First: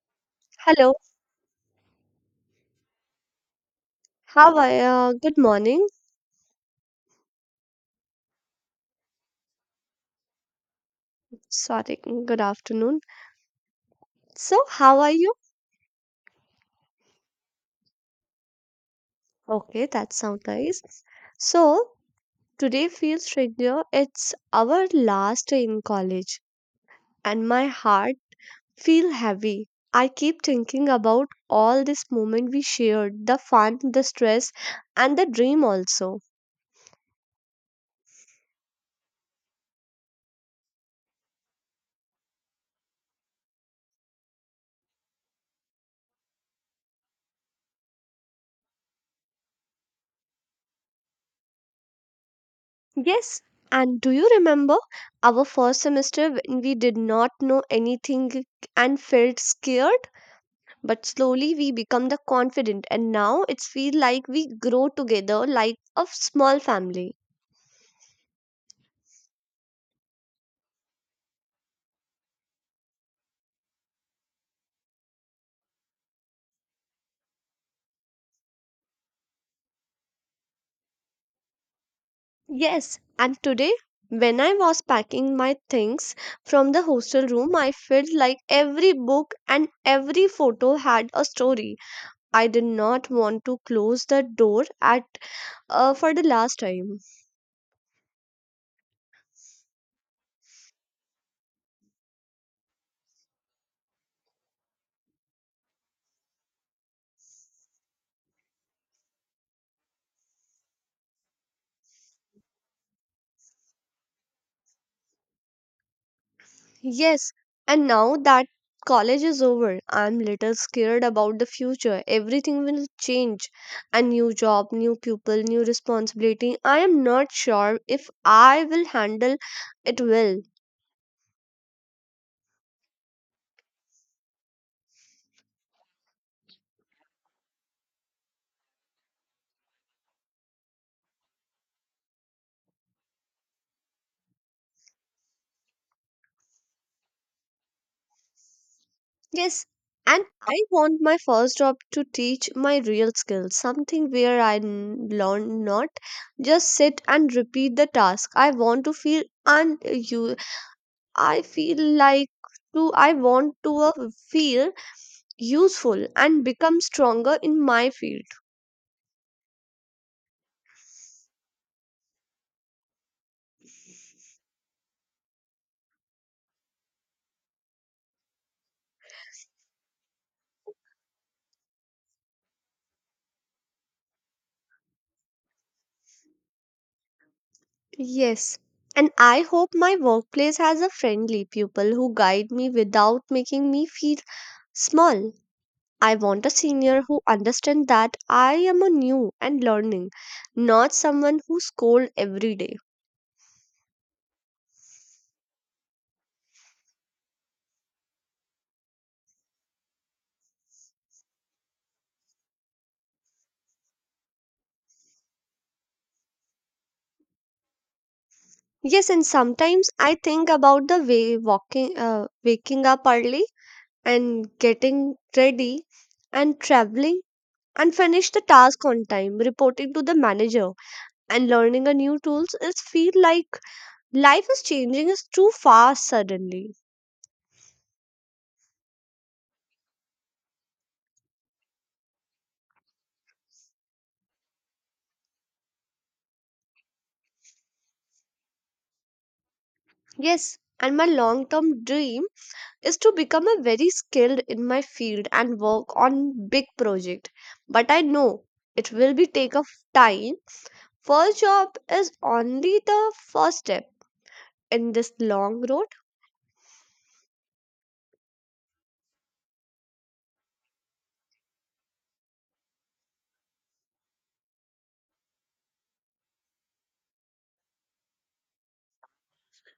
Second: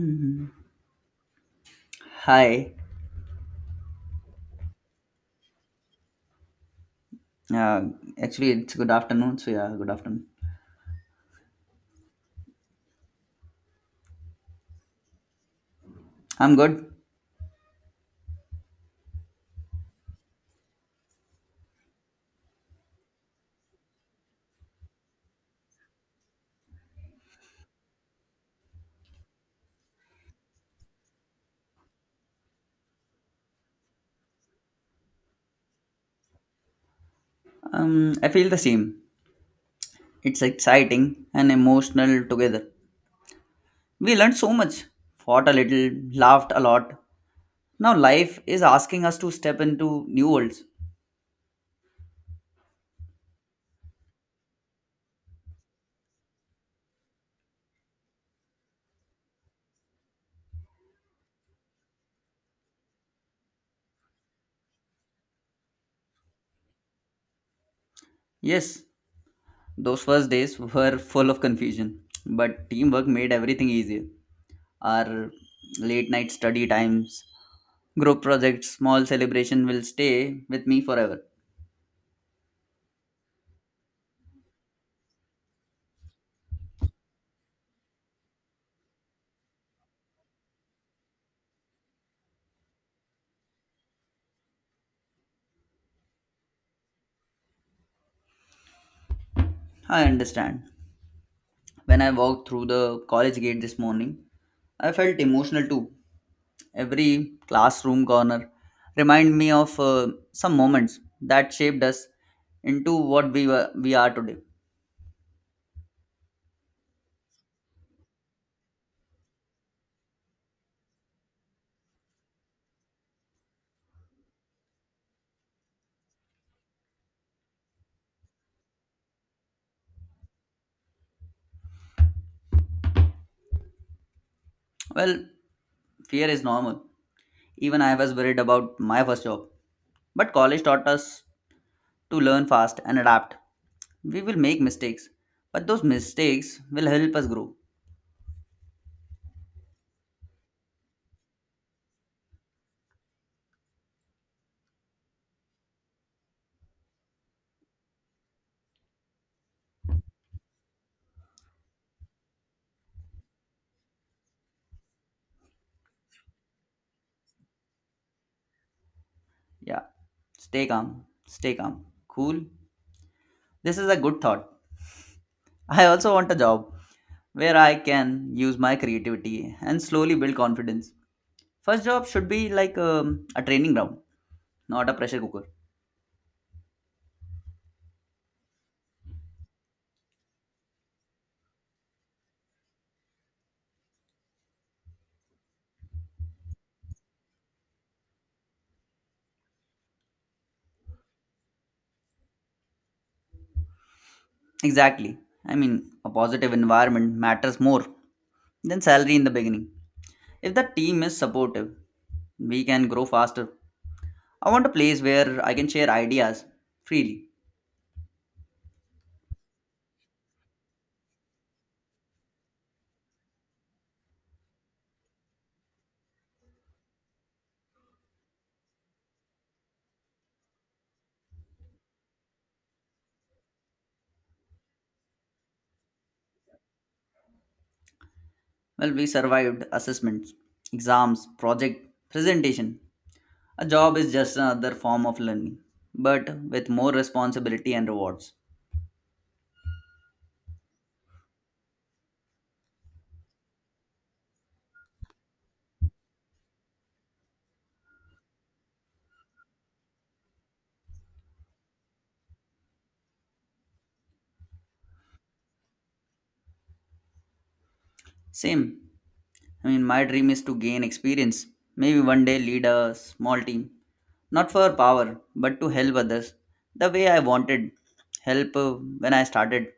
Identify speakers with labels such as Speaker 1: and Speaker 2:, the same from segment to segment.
Speaker 1: Mhm.
Speaker 2: Hello,
Speaker 1: Hi.
Speaker 2: how are you? Good morning.
Speaker 1: Uh, actually, it's good afternoon. So yeah, good afternoon.
Speaker 2: Sorry, good afternoon. So, how are you?
Speaker 1: I'm good.
Speaker 2: Okay, that sounds nice. So, today feels regular. It's our last day in college, and my heart feel heavy. I keep thinking about all this moment we shared, the fun, the stress, and the dream also.
Speaker 1: I feel the same. It's exciting and emotional together. We learned so much, fought a little, laughed a lot. Now life is asking us to step into new worlds.
Speaker 2: Yes, and do you remember our first semester when we did not know anything and felt scared? But slowly we become the confident and now it's feel like we grow together like a small family.
Speaker 1: Yes, those first days were full of confusion, but teamwork made everything easier. Our late night study times, group projects, small celebration will stay with me forever.
Speaker 2: Yes, and today when I was packing my things from the hostel room, I felt like every book and every photo had a story. I did not want to close the door at for the last time.
Speaker 1: I understand. When I walked through the college gate this morning, I felt emotional too. Every classroom corner reminded me of some moments that shaped us into what we are today.
Speaker 2: Yes, and now that college is over, I'm little scared about the future. Everything will change. A new job, new people, new responsibility. I am not sure if I will handle it well.
Speaker 1: Well, fear is normal. Even I was worried about my first job. But college taught us to learn fast and adapt. We will make mistakes, but those mistakes will help us grow.
Speaker 2: Yes, and I want my first job to teach my real skills, something where learn, not just sit and repeat the task. I want to feel and you I feel like to I want to feel useful and become stronger in my field.
Speaker 1: Yeah, stay calm. Cool. This is a good thought. I also want a job where I can use my creativity and slowly build confidence. First job should be like a training ground, not a pressure cooker.
Speaker 2: Yes. And I hope my workplace has a friendly people who guide me without making me feel small. I want a senior who understands that I am a new and learning, not someone who scolds every day.
Speaker 1: Exactly. I mean, a positive environment matters more than salary in the beginning. If the team is supportive, we can grow faster. I want a place where I can share ideas freely.
Speaker 2: Yes, and sometimes I think about the waking up early and getting ready and traveling and finish the task on time, reporting to the manager and learning a new tools is feel like life is changing is too fast suddenly.
Speaker 1: Well, we survived assessments, exams, project, presentation. A job is just another form of learning, but with more responsibility and rewards.
Speaker 2: Yes, and my long term dream is to become a very skilled in my field and work on big project, but I know it will be take of time. First job is only the first step in this long road.
Speaker 1: Same. I mean, my dream is to gain experience. Maybe one day lead a small team. Not for power, but to help others. The way I wanted help when I started.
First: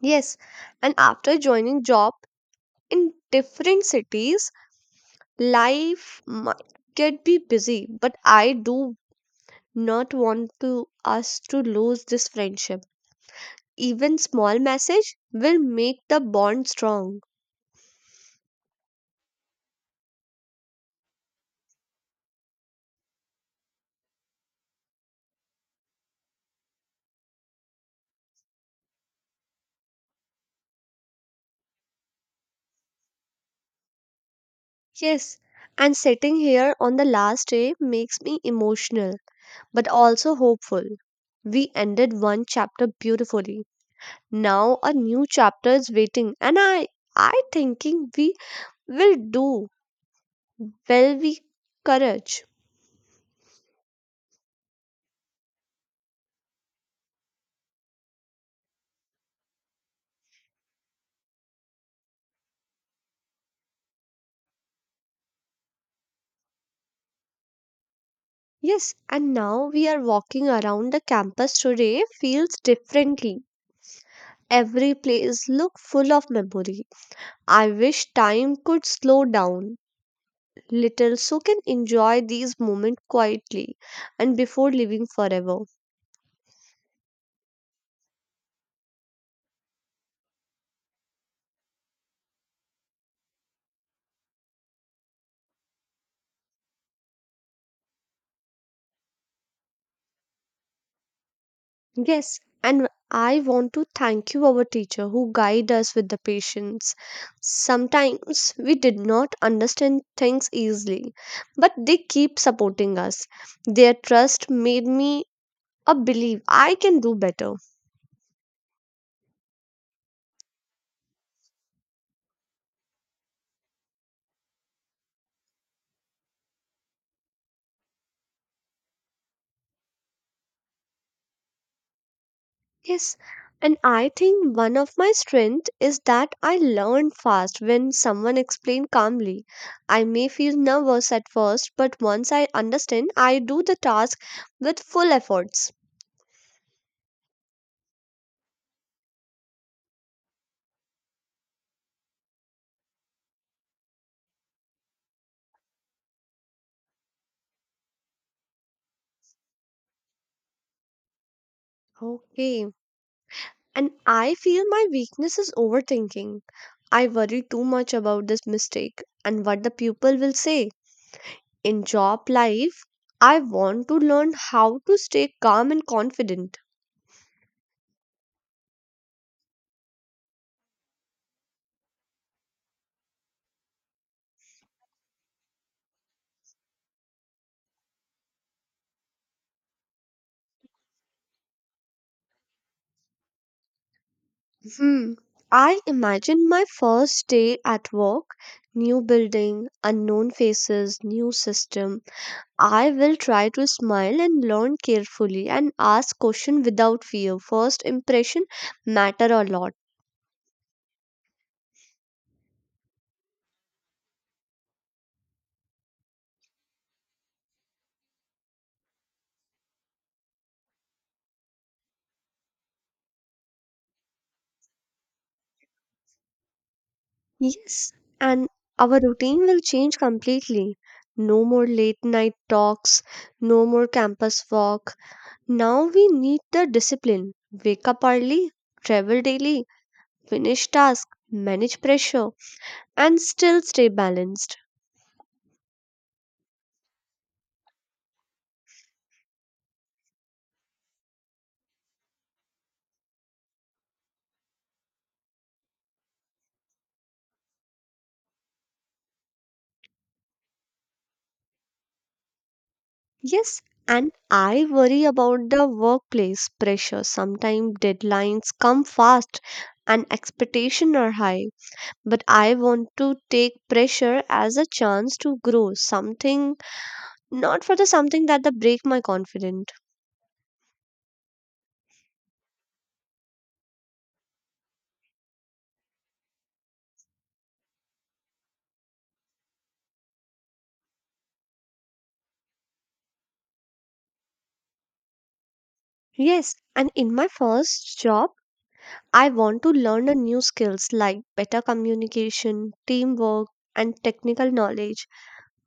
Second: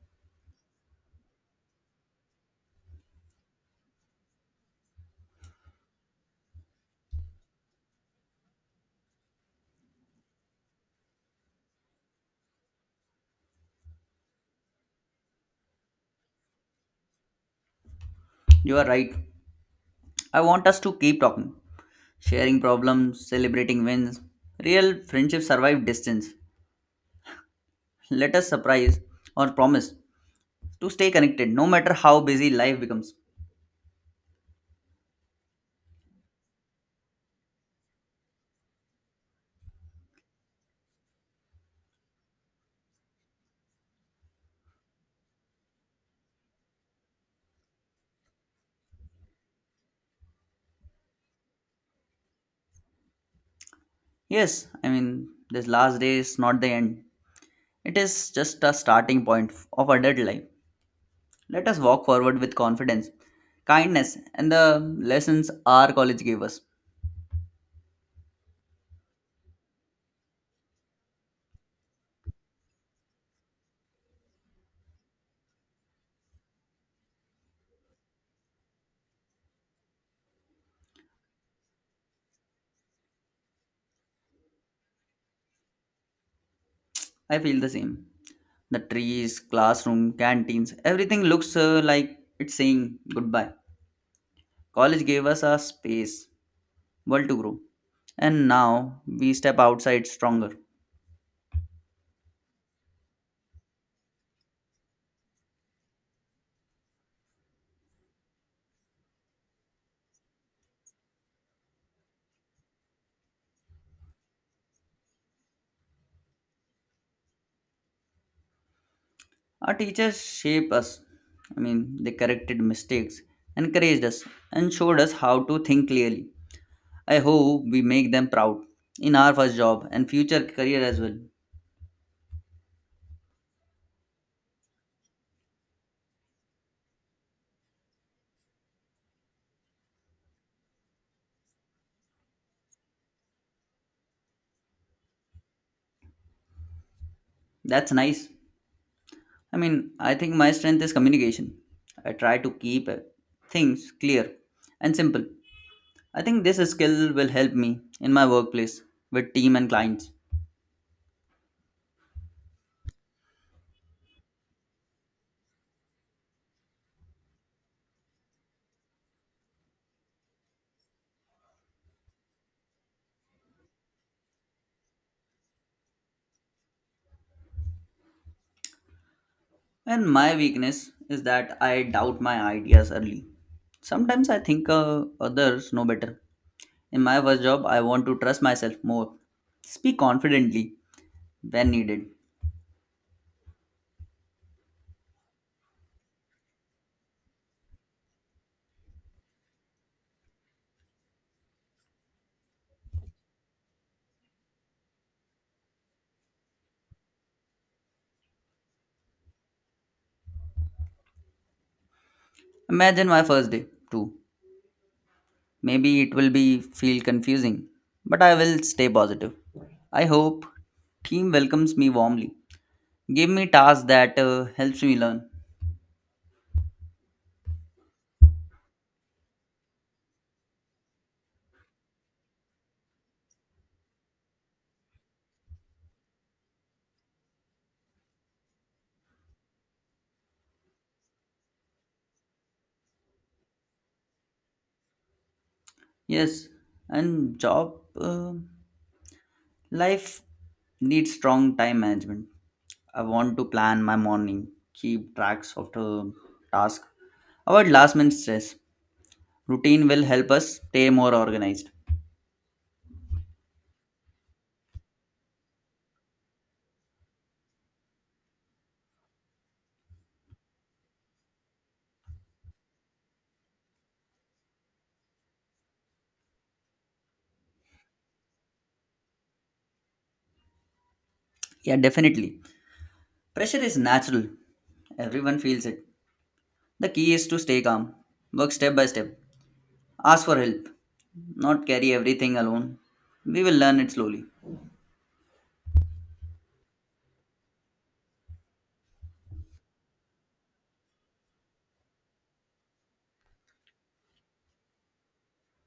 Speaker 2: Yes, and after joining job in different cities, life might get be busy, but I do not want to us to lose this friendship. Even small message will make the bond strong.
Speaker 1: You are right. I want us to keep talking, sharing problems, celebrating wins. Real friendships survive distance. Let us surprise or promise to stay connected no matter how busy life becomes.
Speaker 2: Yes, and sitting here on the last day makes me emotional but also hopeful. We ended one chapter beautifully. Now a new chapter is waiting and I thinking we will do well, we courage.
Speaker 1: Yes, I mean, this last day is not the end, it is just a starting point of adult life. Let us walk forward with confidence, kindness, and the lessons our college gave us.
Speaker 2: Yes, and now we are walking around the campus today feels differently. Every place looked full of memory. I wish time could slow down little so can enjoy these moments quietly and before leaving forever.
Speaker 1: I feel the same. The trees, classroom, canteens, everything looks like it's saying goodbye. College gave us a space, world to grow, and now we step outside stronger.
Speaker 2: Yes, and I want to thank you our teacher who guide us with the patience. Sometimes we did not understand things easily, but they keep supporting us. Their trust made me a believe I can do better.
Speaker 1: Our teachers shaped us. I mean, they corrected mistakes, encouraged us, and showed us how to think clearly. I hope we make them proud in our first job and future career as well.
Speaker 2: Yes, and I think one of my strength is that I learn fast when someone explains calmly. I may feel nervous at first, but once I understand, I do the task with full efforts.
Speaker 1: That's nice. I mean, I think my strength is communication. I try to keep things clear and simple. I think this skill will help me in my workplace with team and clients.
Speaker 2: Okay. And I feel my weakness is overthinking. I worry too much about this mistake and what the people will say. In job life, I want to learn how to stay calm and confident.
Speaker 1: And my weakness is that I doubt my ideas early. Sometimes I think others know better. In my first job, I want to trust myself more, speak confidently when needed.
Speaker 2: Hmm. I imagine my first day at work, new building, unknown faces, new system. I will try to smile and learn carefully and ask questions without fear. First impression matter a lot.
Speaker 1: Imagine my first day, too. Maybe it will be feel confusing, but I will stay positive. I hope team welcomes me warmly. Give me tasks that helps me learn.
Speaker 2: Yes, and our routine will change completely. No more late night talks, no more campus walk. Now we need the discipline. Wake up early, travel daily, finish task, manage pressure, and still stay balanced.
Speaker 1: Yes, and job uh, life needs strong time management. I want to plan my morning, keep tracks of the task, avoid last minute stress. Routine will help us stay more organized.
Speaker 2: Yes, and I worry about the workplace pressure. Sometimes deadlines come fast and expectations are high, but I want to take pressure as a chance to grow something, not for the something that the break my confidence.
Speaker 1: Yeah, definitely. Pressure is natural. Everyone feels it. The key is to stay calm, work step by step, ask for help, not carry everything alone. We will learn it slowly.
Speaker 2: Yes, and in my first job, I want to learn a new skills like better communication, teamwork, and technical knowledge.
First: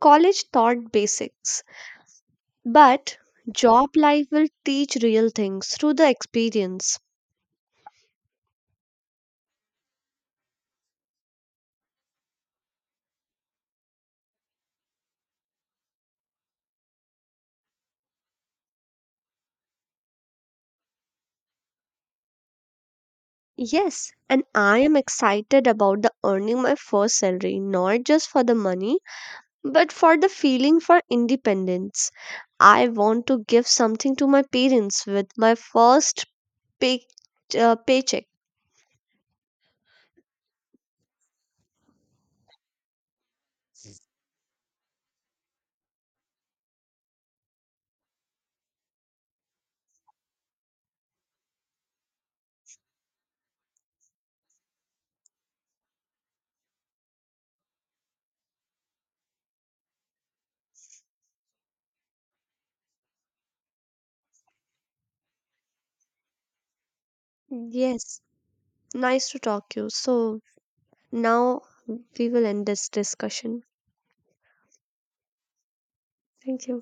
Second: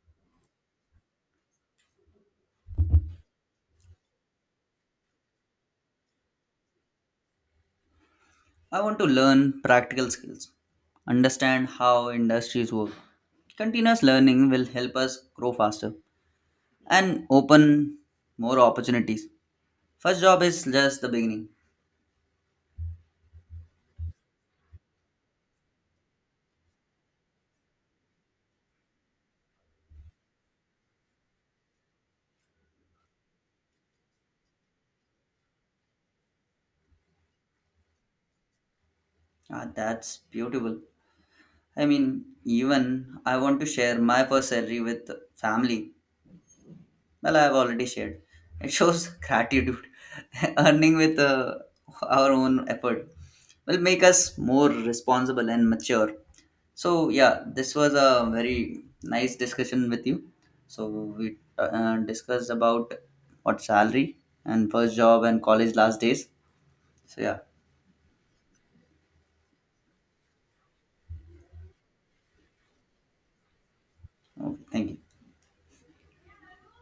Speaker 2: College taught basics. But job life will teach real things through the experience.
Speaker 1: I want to learn practical skills, understand how industries work. Continuous learning will help us grow faster and open more opportunities. First job is just the beginning.
Speaker 2: Yes, and I am excited about the earning my first salary, not just for the money, but for the feeling for independence. I want to give something to my parents with my first pay, paycheck.
Speaker 1: Ah, that's beautiful. I mean, even I want to share my first salary with family. Well, I have already shared. It shows gratitude. Earning with our own effort will make us more responsible and mature. So, yeah, this was a very nice discussion with you. So, we discussed about what salary and first job and college last days. So, yeah,
Speaker 2: Yes, nice to talk to you. So now we will end this discussion.
Speaker 1: okay, thank you.
Speaker 2: Thank you.